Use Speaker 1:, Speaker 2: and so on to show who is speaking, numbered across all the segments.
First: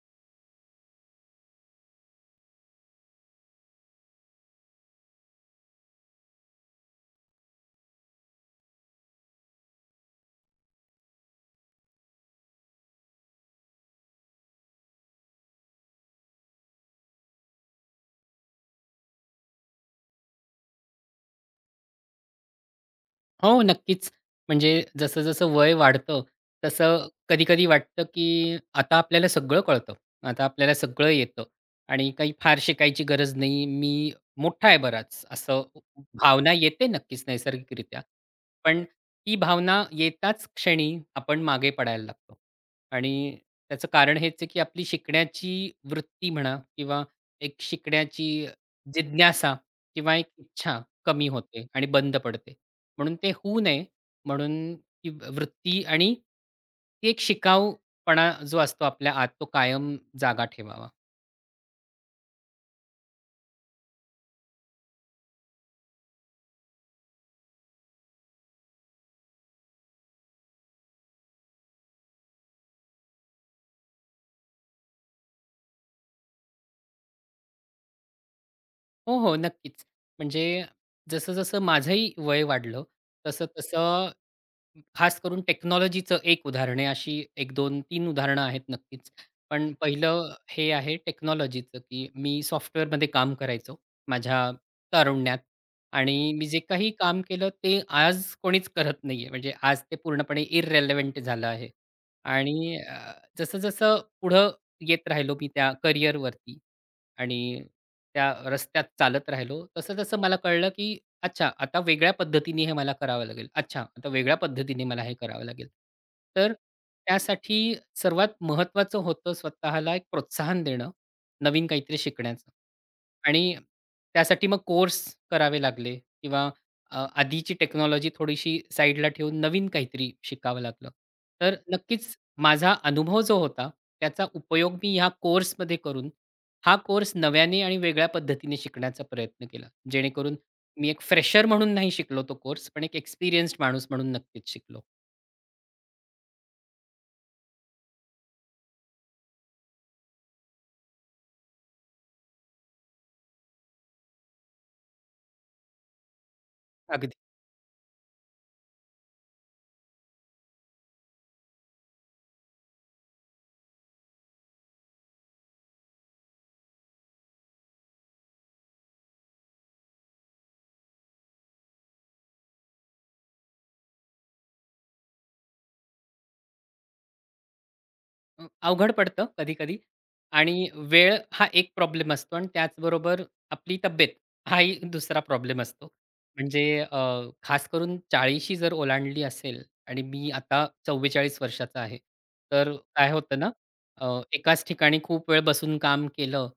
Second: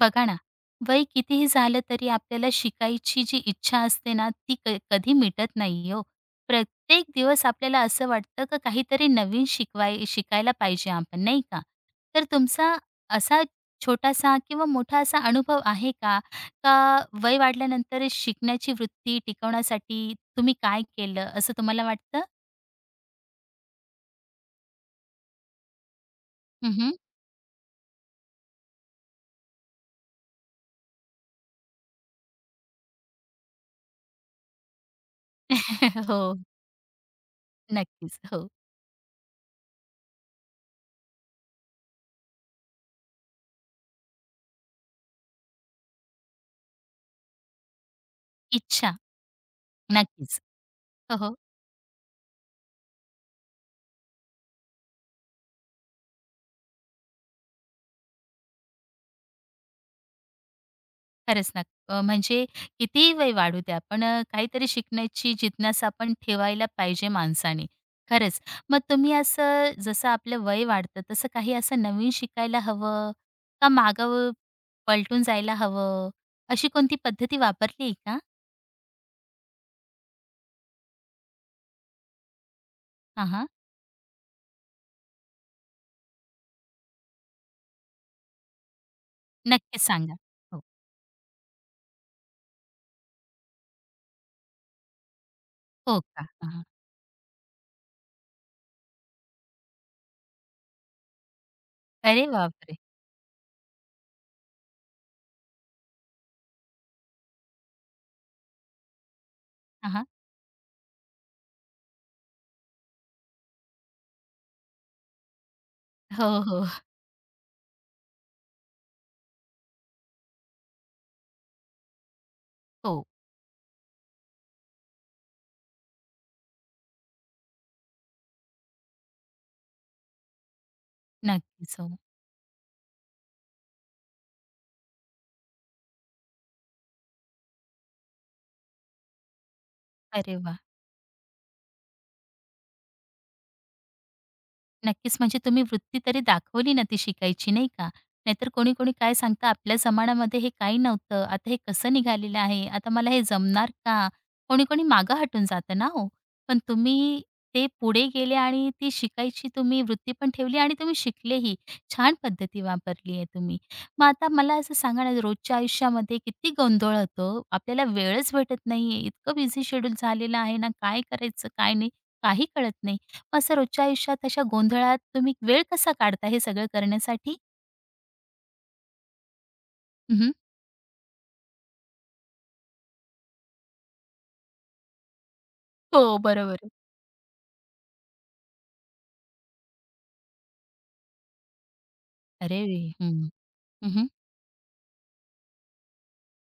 Speaker 1: बघा ना, वय कितीही झालं तरी आपल्याला शिकायची जी इच्छा असते ना, ती कधी मिटत नाही हो. प्रत्येक दिवस आपल्याला असं वाटतं का काहीतरी नवीन शिकायला पाहिजे आपण, नाही का? तर तुमचा असा छोटासा किंवा मोठा असा अनुभव आहे का? का वय वाढल्यानंतर शिकण्याची वृत्ती टिकवण्यासाठी तुम्ही काय केलं, असं तुम्हाला वाटतं?
Speaker 2: हो, नक्कीच. म्हणजे जसं-जसं वय वाढतं,
Speaker 1: हं,
Speaker 2: तसं कधी-कधी वाटतं, की आता आपल्याला सगळं कळतं. आता आपल्याला सगळं येतं आणि काही फार शिकायची गरज नाही. मी मोठा आहे बराच, असं
Speaker 1: हो,
Speaker 2: भावना येते नक्कीच नैसर्गिकरित्या.
Speaker 1: नक्कीच. हो,
Speaker 2: पण ती भावना येताच क्षणी आपण मागे पडायला लागतो आणि त्याचं कारण हेच आहे, की आपली शिकण्याची वृत्ती म्हणा किंवा एक शिकण्याची
Speaker 1: इच्छा.
Speaker 2: जिज्ञासा किंवा एक
Speaker 1: नक्कीच.
Speaker 2: इच्छा
Speaker 1: हो,
Speaker 2: कमी
Speaker 1: हो.
Speaker 2: होते आणि बंद पडते. म्हणून ते होऊ नये म्हणून ती वृत्ती आणि ती एक शिकाऊपणा जो असतो आपल्या आत तो कायम जागा ठेवावा.
Speaker 1: खरंच ना. म्हणजे कितीही वय वाढू द्या, पण काहीतरी शिकण्याची जिज्ञासा आपण ठेवायला पाहिजे माणसाने. खरंच. मग तुम्ही असं जसं आपलं वय वाढतं, तसं काही असं नवीन शिकायला हवं का मागं पलटून जायला हवं? अशी कोणती पद्धती वापरली आहे का?
Speaker 2: हो, हो, नक्कीच. म्हणजे जसं-जसं माझंही वय वाढलं, हं.
Speaker 1: हां, हां.
Speaker 2: तसं-तसं खास करून टेक्नॉलॉजीचं एक उदाहरण आहे. अशी 1, 2, 3 उदाहरणं आहेत नक्कीच. पण
Speaker 1: नक्कीच सांगा.
Speaker 2: पहिलं
Speaker 1: हो.
Speaker 2: हे आहे टेक्नॉलॉजीचं, की मी सॉफ्टवेअरमध्ये काम करायचो माझ्या तारुण्यात
Speaker 1: हो का?
Speaker 2: आणि मी
Speaker 1: हां,
Speaker 2: जे
Speaker 1: हां.
Speaker 2: काही काम केलं ते आज कोणीच करत नाहीये. म्हणजे आज ते पूर्णपणे इररिलेव्हंट झालं आहे.
Speaker 1: अरे
Speaker 2: आणि
Speaker 1: बापरे!
Speaker 2: अ, जसं-जसं पुढं येत राहिलो मी त्या करिअरवरती आणि त्या रस्त्यात चालत राहिलो,
Speaker 1: हां, हां.
Speaker 2: तसं-तसं मला कळलं, की अच्छा, आता वेगळ्या पद्धतीने हे मला करावं लागेल. अच्छा, आता वेगळ्या पद्धतीने मला हे करावं लागेल.
Speaker 1: हो,
Speaker 2: तर
Speaker 1: हो.
Speaker 2: त्यासाठी सर्वात महत्त्वाचं होतं स्वतःला एक प्रोत्साहन देणं, नवीन काहीतरी शिकण्याचं.
Speaker 1: हो.
Speaker 2: आणि त्यासाठी मग कोर्स करावे लागले किंवा आधीची टेक्नॉलॉजी थोडीशी साईडला ठेवून नवीन काहीतरी शिकावं लागलं. तर
Speaker 1: नक्कीच. हो.
Speaker 2: नक्कीच माझा अनुभव जो होता, त्याचा उपयोग मी ह्या कोर्समध्ये करून, हा कोर्स नव्याने आणि वेगळ्या पद्धतीने शिकण्याचा प्रयत्न केला. जेणेकरून
Speaker 1: अरे वाह!
Speaker 2: मी एक फ्रेशर म्हणून नाही शिकलो तो कोर्स, पण एक एक्सपिरियन्स्ड माणूस म्हणून नक्कीच शिकलो.
Speaker 1: नक्कीच. म्हणजे तुम्ही वृत्ती तरी दाखवली ना ती शिकायची, नाही का? नाहीतर कोणी-कोणी काय सांगतं, "आपल्या जमान्यामध्ये हे काही नव्हतं. आता हे कसं निघालेलं आहे? आता मला हे जमणार का?" कोणी-कोणी मागं हटून जातं ना हो. पण
Speaker 2: अगदी.
Speaker 1: तुम्ही ते पुढे गेले आणि ती शिकायची तुम्ही वृत्ती पण ठेवली आणि तुम्ही शिकलेही. छान पद्धती वापरली आहे तुम्ही. मग आता मला असं सांगा ना, रोजच्या आयुष्यामध्ये किती गोंधळ होतो. आपल्याला वेळच भेटत नाहीये. इतकं बिझी शेड्यूल झालेलं आहे ना, काय करायचं, काय नाही, काही कळत नाही. असं रोजच्या आयुष्यात अशा गोंधळात तुम्ही वेळ कसा काढता हे सगळं करण्यासाठी?
Speaker 2: अ, अवघड पडतं कधी-कधी
Speaker 1: हं,
Speaker 2: आणि वेळ हा एक प्रॉब्लेम असतो आणि त्याचबरोबर आपली तब्येत हाही दुसरा प्रॉब्लेम असतो.
Speaker 1: हो, बरोबर
Speaker 2: म्हणजे
Speaker 1: आहे.
Speaker 2: अ, खास करून 40शी जर ओलांडली असेल आणि मी आता 44 वर्षाचा आहे.
Speaker 1: अरे!
Speaker 2: तर काय
Speaker 1: हं.
Speaker 2: होतं ना, अ,
Speaker 1: हं,
Speaker 2: एकाच ठिकाणी खूप वेळ बसून काम केलं,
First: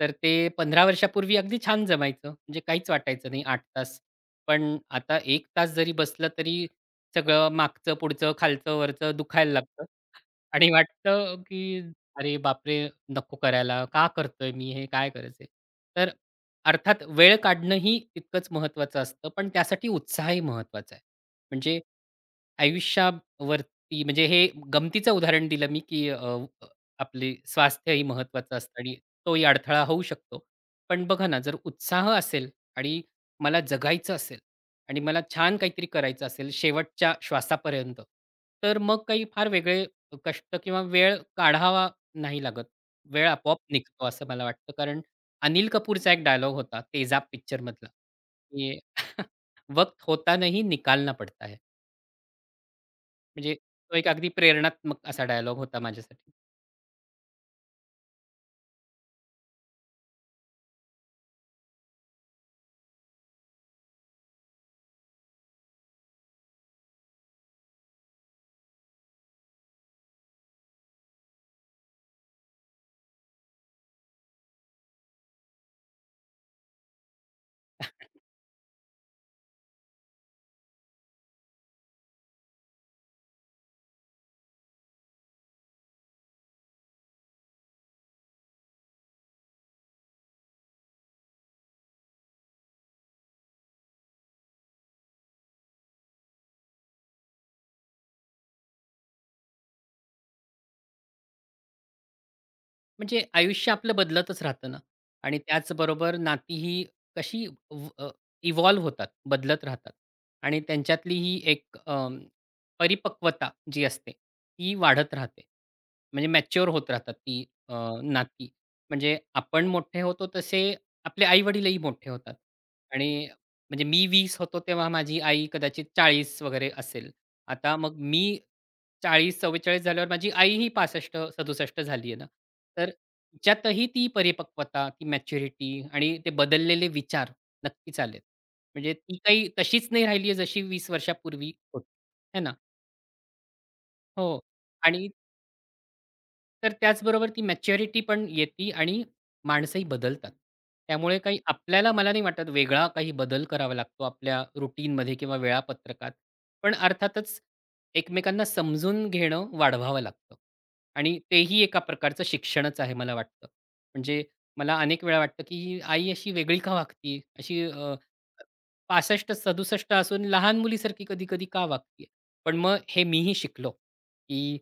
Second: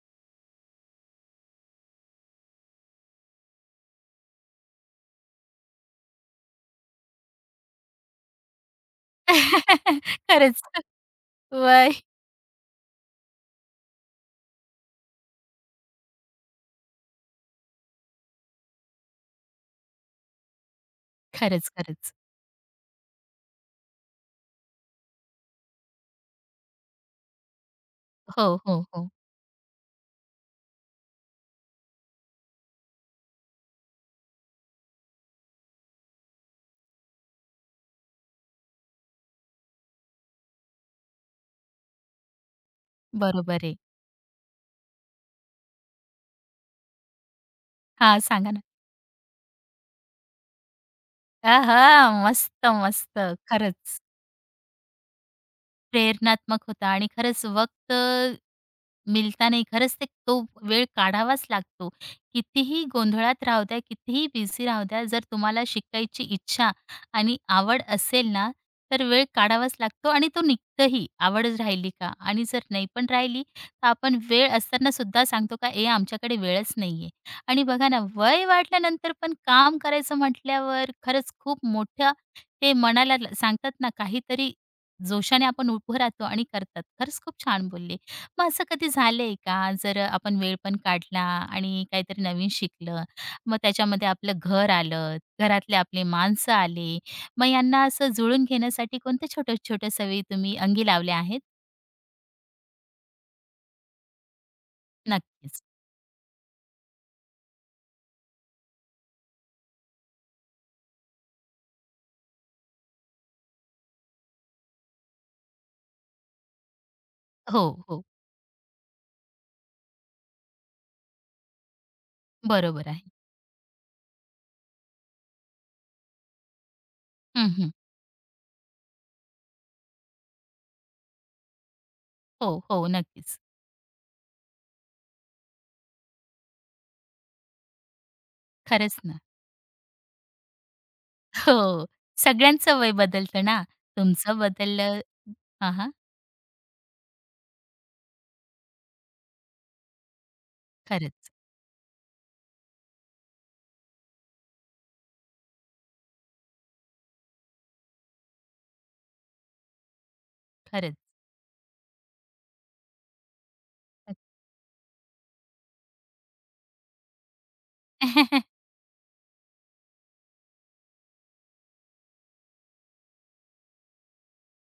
Speaker 2: तर ते 15 वर्षापूर्वी अगदी छान जमायचं. म्हणजे काहीच वाटायचं नाही 8 तास. पण आता 1 तास जरी बसला तरी सगळं मागचं, पुढचं, खालचं, वरचं दुखायला लागतं.
Speaker 1: खरंच.
Speaker 2: आणि वाटतं की
Speaker 1: वय.
Speaker 2: "अरे बापरे! नको करायला. का करतोय मी हे? काय गरज आहे?" तर अर्थात वेळ काढणंही तितकंच महत्त्वाचं असतं, पण त्यासाठी उत्साहही महत्त्वाचा आहे.
Speaker 1: खरंच,
Speaker 2: म्हणजे
Speaker 1: खरंच.
Speaker 2: आयुष्यावरती म्हणजे हे गमतीचं उदाहरण दिलं मी की अ, अ, आपले स्वास्थ्यही महत्त्वाचं
Speaker 1: हो,
Speaker 2: असतं
Speaker 1: हो,
Speaker 2: आणि
Speaker 1: हो.
Speaker 2: तोही अडथळा होऊ शकतो. पण बघा ना, जर उत्साह असेल आणि मला जगायचं असेल आणि मला छान काहीतरी करायचं असेल शेवटच्या श्वासापर्यंत, तर मग काही फार वेगळे कष्ट किंवा वेळ काढावा नाही लागत. वेळ आपोआप
Speaker 1: बरोबर आहे.
Speaker 2: निघतो असं मला वाटतं. कारण अनिल कपूरचा एक डायलॉग होता तेजाब पिक्चरमधला,
Speaker 1: हां, सांगा ना.
Speaker 2: की "वक्त होता नहीं निकालना पड़ता है."
Speaker 1: आहा! मस्त, मस्त.
Speaker 2: म्हणजे तो
Speaker 1: खरंच.
Speaker 2: एक अगदी प्रेरणात्मक असा डायलॉग होता माझ्यासाठी.
Speaker 1: प्रेरणात्मक होता आणि खरंच वक्त मिळता नाही. खरंच ते तो वेळ काढावाच लागतो. कितीही गोंधळात राहू द्या, कितीही बिझी राहू द्या, जर तुम्हाला शिकायची इच्छा आणि आवड असेल ना, तर वेळ काढावाच लागतो आणि तो निघतही. आवडच राहिली का आणि जर नाही पण राहिली, तर आपण वेळ असताना सुद्धा सांगतो का, "ए, आमच्याकडे वेळच नाहीये." आणि बघा ना, वय वाढल्यानंतर पण काम करायचं म्हटल्यावर खरंच खूप मोठं ते मनाला सांगतात ना, काहीतरी जोशाने आपण उभं राहतो आणि करतात. खरंच खूप छान बोलले. मग असं कधी झालंय का, जर आपण वेळ पण काढला आणि काहीतरी नवीन शिकलं, मग त्याच्यामध्ये आपलं घर आलं, घरातले आपले माणसं आले, मग यांना असं जुळून घेण्यासाठी कोणत्या छोट्या-छोट्या सवयी तुम्ही अंगी लावल्या आहेत?
Speaker 2: म्हणजे आयुष्य आपलं बदलतच राहतं ना आणि
Speaker 1: नक्कीच.
Speaker 2: त्याचबरोबर नातीही कशी इव्हॉल्व्ह होतात, बदलत राहतात आणि त्यांच्यातली ही एक परिपक्वता जी असते, ती वाढत राहते. म्हणजे मॅच्युअर होत राहतात ती
Speaker 1: हो,
Speaker 2: अ,
Speaker 1: हो.
Speaker 2: नाती. म्हणजे आपण मोठे होतो तसे आपले आई-वडीलही मोठे होतात
Speaker 1: बरोबर आहे.
Speaker 2: आणि म्हणजे मी 20 होतो तेव्हा माझी आई कदाचित 40 वगैरे असेल.
Speaker 1: हं, हं.
Speaker 2: आता मग मी 40-44 झाल्यावर माझी आईही 65-67 झाली आहे ना.
Speaker 1: हो, हो.
Speaker 2: तर
Speaker 1: नक्कीच.
Speaker 2: तिच्यातही ती परिपक्वता, ती मॅच्युरिटी आणि ते बदललेले विचार नक्कीच आलेत. म्हणजे
Speaker 1: खरंच
Speaker 2: ती
Speaker 1: ना.
Speaker 2: काही तशीच नाही राहिली आहे, जशी 20 वर्षापूर्वी
Speaker 1: हो.
Speaker 2: होती. है ना?
Speaker 1: सगळ्यांचं वय बदलतं ना. तुमचं
Speaker 2: हो.
Speaker 1: बदललं
Speaker 2: आणि
Speaker 1: हां, हां.
Speaker 2: तर त्याचबरोबर ती मॅच्युरिटी पण येते आणि माणसंही बदलतात. त्यामुळे
Speaker 1: खरंच,
Speaker 2: काही आपल्याला मला नाही वाटत वेगळा काही बदल करावा लागतो आपल्या रुटीनमध्ये किंवा वेळापत्रकात. पण अर्थातच एकमेकांना समजून घेणं वाढवावं लागतं
Speaker 1: खरंच.
Speaker 2: आणि तेही एका प्रकारचं शिक्षणच आहे मला वाटतं. म्हणजे मला अनेक वेळा वाटतं, की ही आई अशी वेगळी का वागतीये? अशी 65-67 असून लहान मुलीसारखी कधी-कधी का वागतीये? पण मग हे मीही शिकलो, की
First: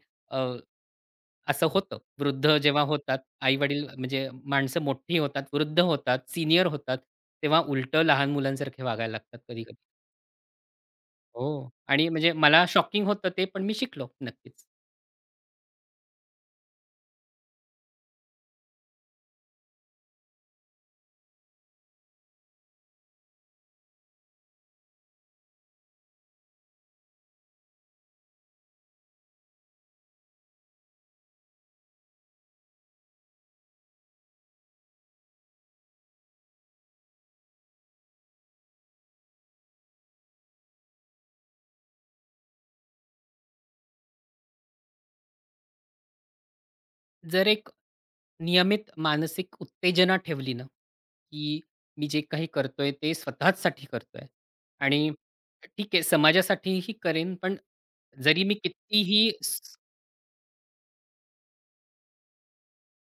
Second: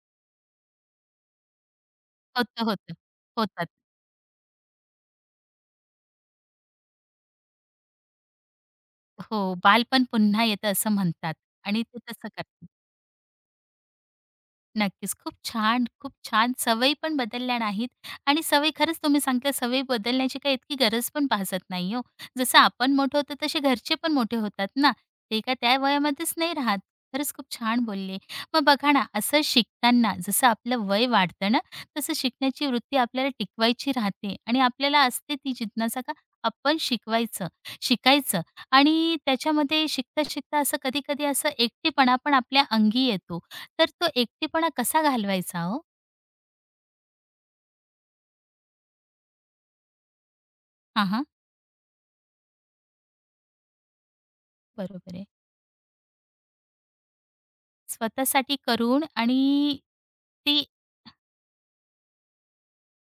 Speaker 2: असं होतं. वृद्ध
Speaker 1: होतं,
Speaker 2: जेव्हा
Speaker 1: होतं.
Speaker 2: होतात,
Speaker 1: होतं.
Speaker 2: आई-वडील म्हणजे माणसं मोठी होतात, वृद्ध होतात, सीनियर होतात, तेव्हा उलटं लहान मुलांसारखे वागायला लागतात
Speaker 1: हो,
Speaker 2: कधी-कधी.
Speaker 1: बालपण पुन्हा येतं असं म्हणतात
Speaker 2: हो
Speaker 1: आणि ते
Speaker 2: आणि
Speaker 1: तसं
Speaker 2: म्हणजे मला
Speaker 1: करतात.
Speaker 2: शॉकिंग होतं ते, पण मी शिकलो नक्कीच.
Speaker 1: नक्कीच. खूप छान, खूप छान. सवयी पण बदलल्या नाहीत आणि सवयी खरंच तुम्ही सांगितलं सवयी बदलण्याची काही इतकी गरज पण भासत नाही हो. जसं आपण मोठं होतो तसे घरचे पण मोठे होतात ना. ते काय त्या वयामध्येच नाही राहत. खरंच खूप छान बोलले. मग बघा ना, असं शिकताना जसं आपलं वय वाढतं ना, तसं शिकण्याची वृत्ती आपल्याला टिकवायची राहते आणि आपल्याला असते ती जिज्ञासा का आपण शिकवायचं, शिकायचं आणि त्याच्यामध्ये शिकता-शिकता असं कधी-कधी असं एकटेपणा पण आपल्या अंगी येतो. तर तो एकटेपणा कसा घालवायचा हो?
Speaker 2: जर एक नियमित मानसिक उत्तेजना ठेवली ना,
Speaker 1: हां, हां.
Speaker 2: की मी जे काही करतोय ते स्वतःचसाठी करतोय आणि
Speaker 1: बरोबर आहे.
Speaker 2: ठीक आहे समाजासाठीही करेन, पण जरी मी
Speaker 1: स्वतःसाठी करून
Speaker 2: कितीही
Speaker 1: आणि ती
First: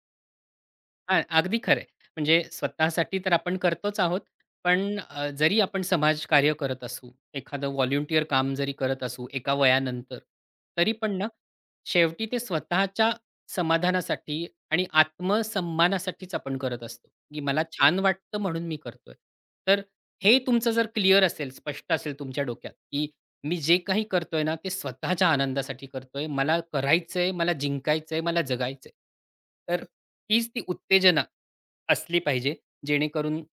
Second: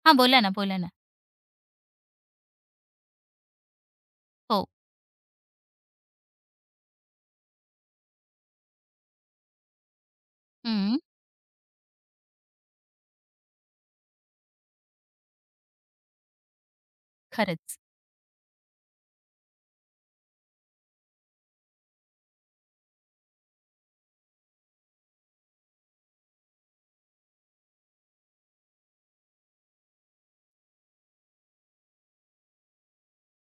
Speaker 1: हां, बोला ना, बोला ना.
Speaker 2: हां, अगदी खरं आहे. म्हणजे स्वतःसाठी तर आपण करतोच आहोत.
Speaker 1: हो.
Speaker 2: पण जरी आपण समाजकार्य करत असू, एखादं व्हॉलंटिअर काम जरी करत असू एका वयानंतर, तरी
Speaker 1: हं.
Speaker 2: पण ना, शेवटी ते स्वतःच्या समाधानासाठी आणि आत्मसन्मानासाठीच आपण करत असतो, की मला
Speaker 1: खरंच.
Speaker 2: छान वाटतं म्हणून मी करतोय. तर हे तुमचं जर क्लिअर असेल, स्पष्ट असेल तुमच्या डोक्यात, की मी जे काही करतोय ना, ते स्वतःच्या आनंदासाठी करतोय. मला करायचंय, मला जिंकायचंय, मला जगायचंय. तर हीच ती उत्तेजना असली पाहिजे, जेणेकरून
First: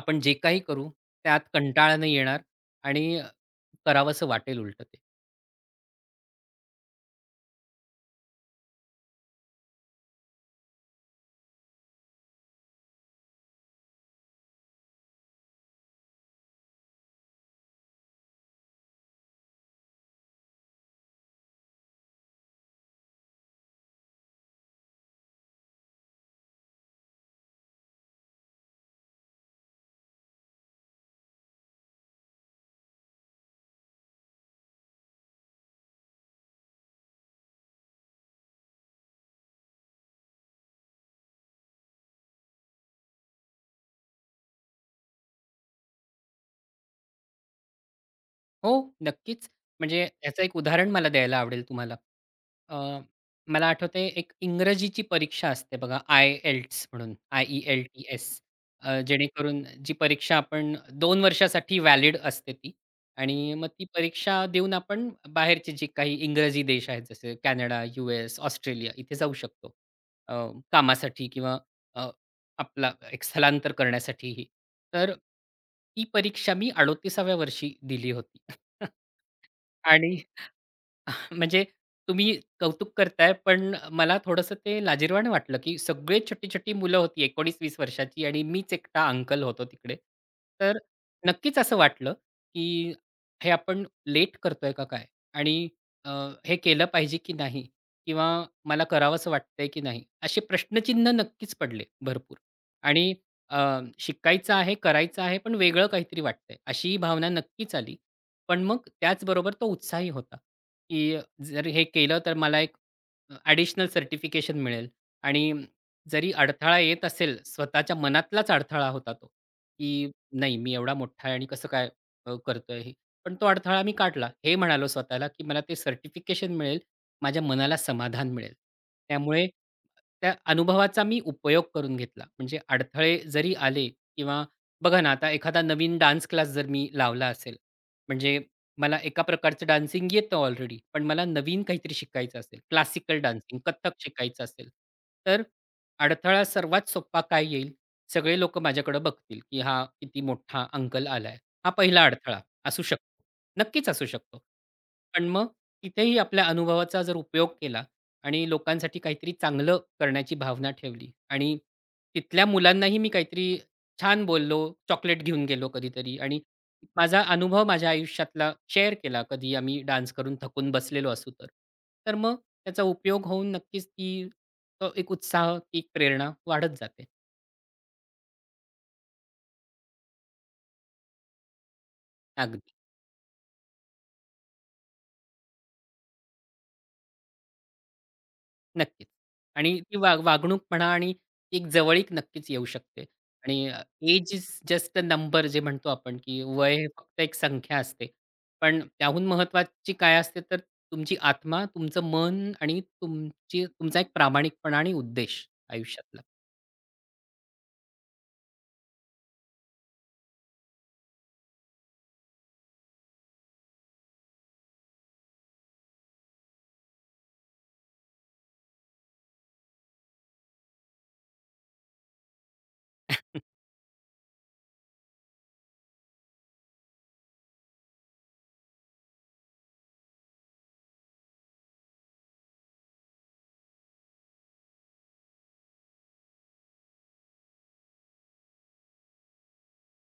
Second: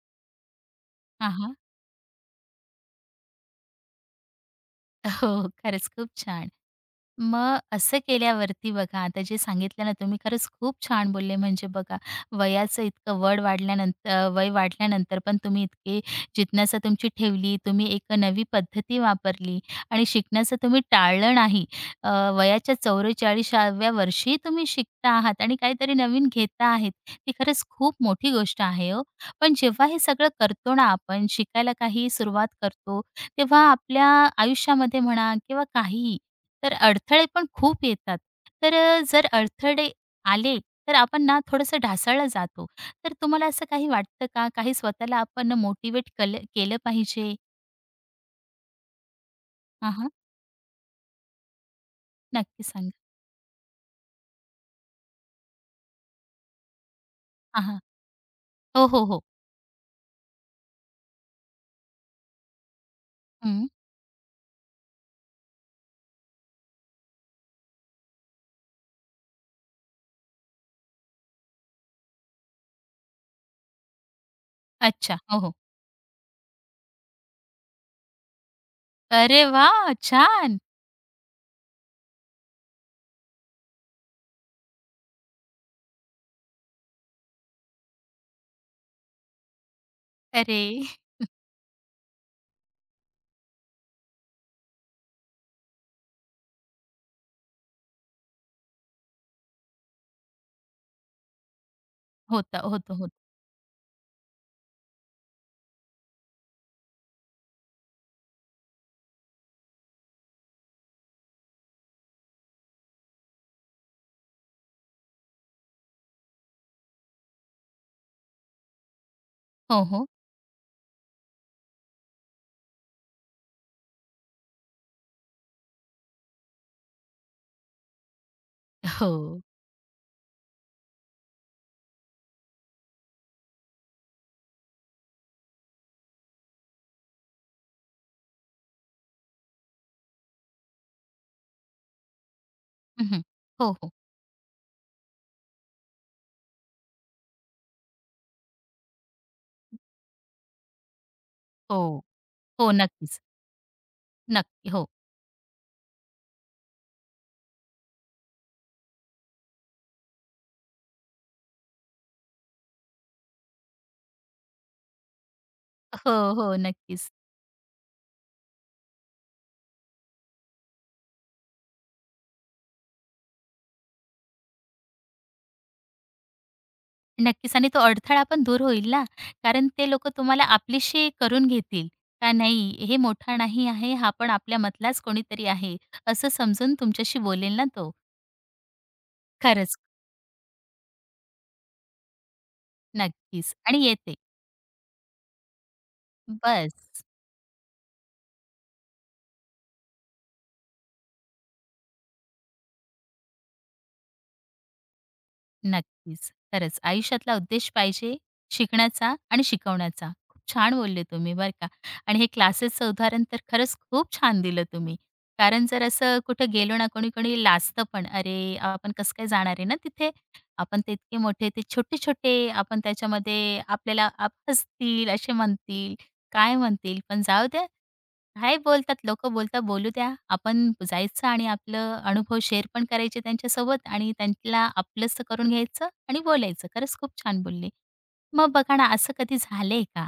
Speaker 2: आपण जे काही करू,
Speaker 1: हां,
Speaker 2: त्यात
Speaker 1: हां.
Speaker 2: कंटाळा नाही येणार आणि करावसं वाटेल उलटं ते.
Speaker 1: हो, खरंच खूप छान. मग असं केल्यावरती बघा, आता जे सांगितलं ना तुम्ही खरंच खूप छान बोलले. म्हणजे बघा, वयाचं इतकं वाढल्यानंतर वय वाढल्यानंतर पण तुम्ही इतके जिज्ञासा तुमची ठेवली. तुम्ही एक नवी पद्धती वापरली आणि शिकण्याचं तुम्ही टाळलं नाही. अ, वयाच्या 44व्या वर्षी तुम्ही शिकता आहात आणि काहीतरी नवीन घेता आहेत. ती खरंच खूप मोठी गोष्ट आहे हो. पण जेव्हा हे सगळं करतो ना आपण, शिकायला काही सुरुवात करतो, तेव्हा आपल्या आयुष्यामध्ये म्हणा किंवा काहीही, तर अडथळे पण खूप येतात. तर जर अडथळे आले, तर आपण ना थोडंसं ढासळला जातो. तर तुम्हाला असं काही वाटतं का? काही स्वतःला आपण मोटिवेट केलं पाहिजे?
Speaker 2: हो, नक्कीच.
Speaker 1: हां,
Speaker 2: म्हणजे
Speaker 1: हां.
Speaker 2: याचं एक उदाहरण मला द्यायला आवडेल तुम्हाला.
Speaker 1: नक्की
Speaker 2: अ,
Speaker 1: सांगा.
Speaker 2: मला आठवतंय एक इंग्रजीची परीक्षा असते बघा, आय-एल्ट्स म्हणून,
Speaker 1: हां, हां.
Speaker 2: आय-ई-एल-टी-एस.
Speaker 1: हो, हो, हो.
Speaker 2: जेणेकरून जी परीक्षा आपण 2 वर्षासाठी व्हॅलिड असते ती आणि
Speaker 1: हं.
Speaker 2: मग ती परीक्षा देऊन आपण बाहेरचे जे काही इंग्रजी देश आहेत, जसे कॅनडा, यू-एस, ऑस्ट्रेलिया इथे जाऊ शकतो. अ, कामासाठी किंवा आपला एक स्थलांतर करण्यासाठीही. तर
Speaker 1: अच्छा. हो, हो.
Speaker 2: ती परीक्षा मी 38व्या वर्षी दिली होती
Speaker 1: अरे वाह!
Speaker 2: आणि
Speaker 1: छान.
Speaker 2: म्हणजे तुम्ही कौतुक करताय, पण मला थोडंसं ते लाजिरवाणं वाटलं, की सगळे छोटी-छोटी मुलं होती 19-20 वर्षाची आणि मीच एकटा अंकल होतो तिकडे.
Speaker 1: अरे
Speaker 2: तर नक्कीच असं वाटलं, की हे आपण लेट करतोय का काय? आणि अ, हे केलं पाहिजे की नाही? किंवा मला करावंसं वाटतंय की नाही? असे प्रश्नचिन्ह नक्कीच पडले भरपूर.
Speaker 1: होतं, होतं,
Speaker 2: आणि
Speaker 1: होतं.
Speaker 2: अ, शिकायचं आहे, करायचं आहे, पण वेगळं काहीतरी वाटतंय, अशी भावना नक्कीच आली. पण मग त्याचबरोबर तो उत्साही होता. की जर हे केलं तर मला एक ॲडिशनल सर्टिफिकेशन मिळेल आणि जरी अडथळा येत असेल, स्वतःच्या मनातलाच अडथळा होता तो,
Speaker 1: हो, हो.
Speaker 2: की नाही मी एवढा मोठा आहे आणि कसं काय करतोय हे. पण तो अडथळा मी काढला. हे म्हणालो स्वतःला, की मला ते सर्टिफिकेशन मिळेल, माझ्या मनाला समाधान मिळेल.
Speaker 1: हो.
Speaker 2: त्यामुळे त्या अनुभवाचा मी उपयोग करून घेतला. म्हणजे अडथळे जरी आले किंवा बघा ना, आता एखादा नवीन डान्स क्लास जर मी लावला असेल, म्हणजे मला एका प्रकारचं डान्सिंग येतं ऑलरेडी, पण मला नवीन काहीतरी शिकायचं असेल, क्लासिकल
Speaker 1: हं,
Speaker 2: डान्सिंग,
Speaker 1: हो, हो.
Speaker 2: कथ्थक शिकायचं असेल, तर अडथळा सर्वात सोपा काय येईल? सगळे लोकं माझ्याकडे बघतील, की हा किती मोठा अंकल आलाय. हा
Speaker 1: हो.
Speaker 2: पहिला अडथळा
Speaker 1: हो,
Speaker 2: असू शकतो.
Speaker 1: नक्कीच.
Speaker 2: नक्कीच असू शकतो.
Speaker 1: नक्की. हो.
Speaker 2: पण मग तिथेही आपल्या अनुभवाचा जर उपयोग केला आणि लोकांसाठी काहीतरी चांगलं करण्याची भावना ठेवली आणि तिथल्या मुलांनाही मी काहीतरी छान बोललो, चॉकलेट घेऊन गेलो कधीतरी
Speaker 1: हो,
Speaker 2: आणि
Speaker 1: हो. नक्कीच.
Speaker 2: माझा अनुभव माझ्या आयुष्यातला शेअर केला कधी आम्ही डान्स करून थकून बसलेलो असू तर. तर मग त्याचा उपयोग होऊन नक्कीच तो एक उत्साह, ती एक प्रेरणा वाढत जाते.
Speaker 1: नक्कीच आणि तो अडथळा पण दूर होईल ना, कारण ते लोकं तुम्हाला आपलीशी करून घेतील. का
Speaker 2: अगदी,
Speaker 1: नाही हे मोठा नाही आहे, हा पण आपल्या मधलाच कोणीतरी आहे, असं समजून तुमच्याशी बोलेल ना तो.
Speaker 2: नक्कीच.
Speaker 1: खरंच,
Speaker 2: आणि ती वागणूक म्हणा आणि एक जवळीक नक्कीच येऊ शकते.
Speaker 1: नक्कीच
Speaker 2: आणि
Speaker 1: आणि येते.
Speaker 2: Age is just a number जे म्हणतो आपण, की वय हे
Speaker 1: बस.
Speaker 2: फक्त एक संख्या असते. पण त्याहून महत्त्वाची काय असते तर तुमची आत्मा, तुमचं मन आणि तुमचा एक प्रामाणिकपणा आणि उद्देश आयुष्यातला.
Speaker 1: नक्कीच. खरंच आयुष्यातला उद्देश पाहिजे शिकण्याचा आणि शिकवण्याचा. खूप छान बोलले तुम्ही बरं का. आणि हे क्लासेसचं उदाहरण तर खरंच खूप छान दिलं तुम्ही. कारण जर असं कुठं गेलो ना कोणी-कोणी लाजतं पण, "अरे, आपण कसं काय जाणार आहे ना तिथे? आपण ते इतके मोठे, ते छोटे-छोटे, आपण त्याच्यामध्ये आपल्याला हसतील, असे म्हणतील, काय म्हणतील?" पण जाऊ द्या काय बोलतात लोकं बोलता बोलू द्या. आपण जायचं आणि आपलं अनुभव शेअर पण करायचे त्यांच्यासोबत आणि त्यांना आपलंसं करून घ्यायचं आणि बोलायचं. खरंच खूप छान बोलले. मग बघा ना, असं कधी झालंय का?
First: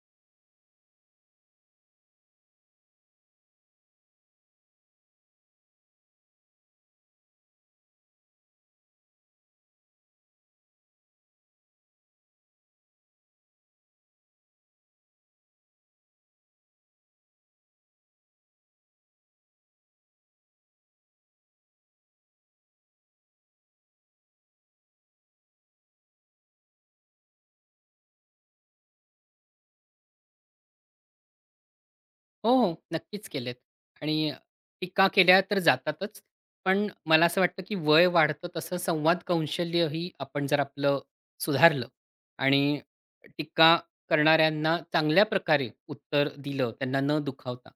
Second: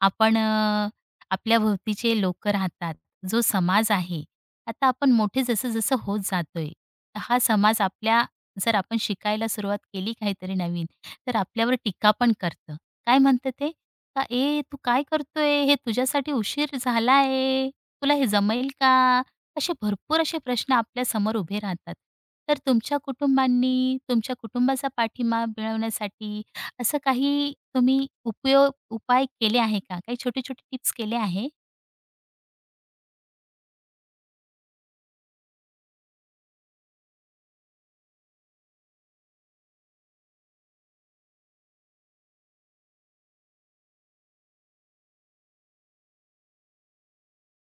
Speaker 1: आपण आपल्या भोवतीचे लोकं राहतात, जो समाज आहे. आता आपण मोठे जसं-जसं होत जातोय, हा समाज आपल्या जर आपण शिकायला सुरुवात केली काहीतरी नवीन, तर आपल्यावर टीका पण करतं. काय म्हणतं ते? का "ए, तू काय करतोय? हे तुझ्यासाठी उशीर झाला तुला हे जमेल का? असे भरपूर असे प्रश्न आपल्यासमोर उभे राहतात. तर तुमच्या कुटुंबांनी तुमच्या कुटुंबाचा पाठिंबा मिळवण्यासाठी असं काही तुम्ही उपाय केले आहे का? काही छोटे-छोटे टिप्स केले आहे?
Speaker 2: हो, हो. नक्कीच केलेत आणि टीका केल्या तर जातातच. पण मला असं वाटतं, की वय वाढतं तसं संवाद कौशल्यही आपण जर आपलं सुधारलं आणि टीका करणाऱ्यांना चांगल्या प्रकारे उत्तर दिलं, त्यांना न दुखावता,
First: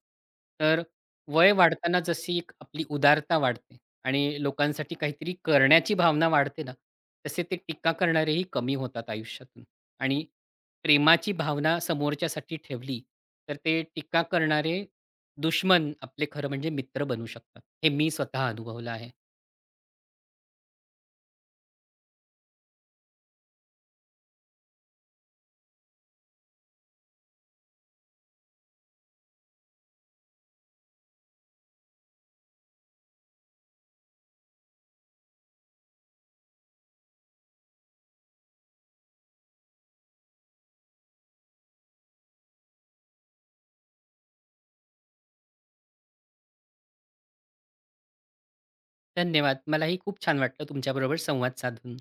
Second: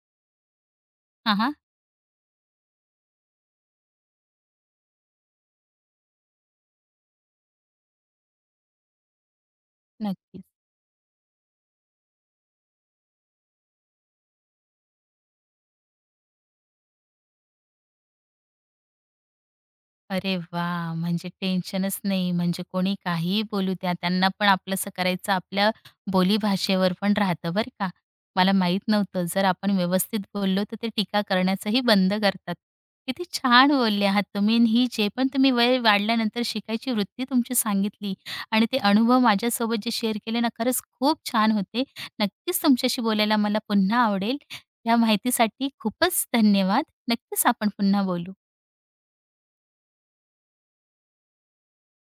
Speaker 2: तर
Speaker 1: हां,
Speaker 2: वय
Speaker 1: हां.
Speaker 2: वाढताना जशी एक आपली उदारता वाढते आणि लोकांसाठी काहीतरी करण्याची भावना वाढते ना, तसे ते टीका करणारेही कमी होतात आयुष्यातून. आणि
Speaker 1: नक्कीच.
Speaker 2: प्रेमाची भावना समोरच्यासाठी ठेवली, तर ते टीका करणारे दुश्मन आपले खरं म्हणजे मित्र बनू शकतात. हे मी स्वतः अनुभवलं आहे.
Speaker 1: अरे वा, म्हणजे टेन्शनच नाही. म्हणजे कोणी काहीही बोलू द्या, त्यांना पण आपलंसं करायचं आपल्या बोलीभाषेवर पण राहतं बरं का. मला माहीत नव्हतं जर आपण व्यवस्थित बोललो तर ते टीका करण्याचंही बंद करतात. किती छान बोलले आहात तुम्ही आणि ही जे पण तुम्ही वय वाढल्यानंतर शिकायची वृत्ती तुमची सांगितली आणि ते अनुभव माझ्यासोबत जे शेअर केले ना, खरंच खूप छान होते. नक्कीच तुमच्याशी बोलायला मला पुन्हा आवडेल. या माहितीसाठी खूपच धन्यवाद. नक्कीच आपण पुन्हा बोलू.
Speaker 2: धन्यवाद. मलाही खूप छान वाटलं तुमच्याबरोबर संवाद साधून.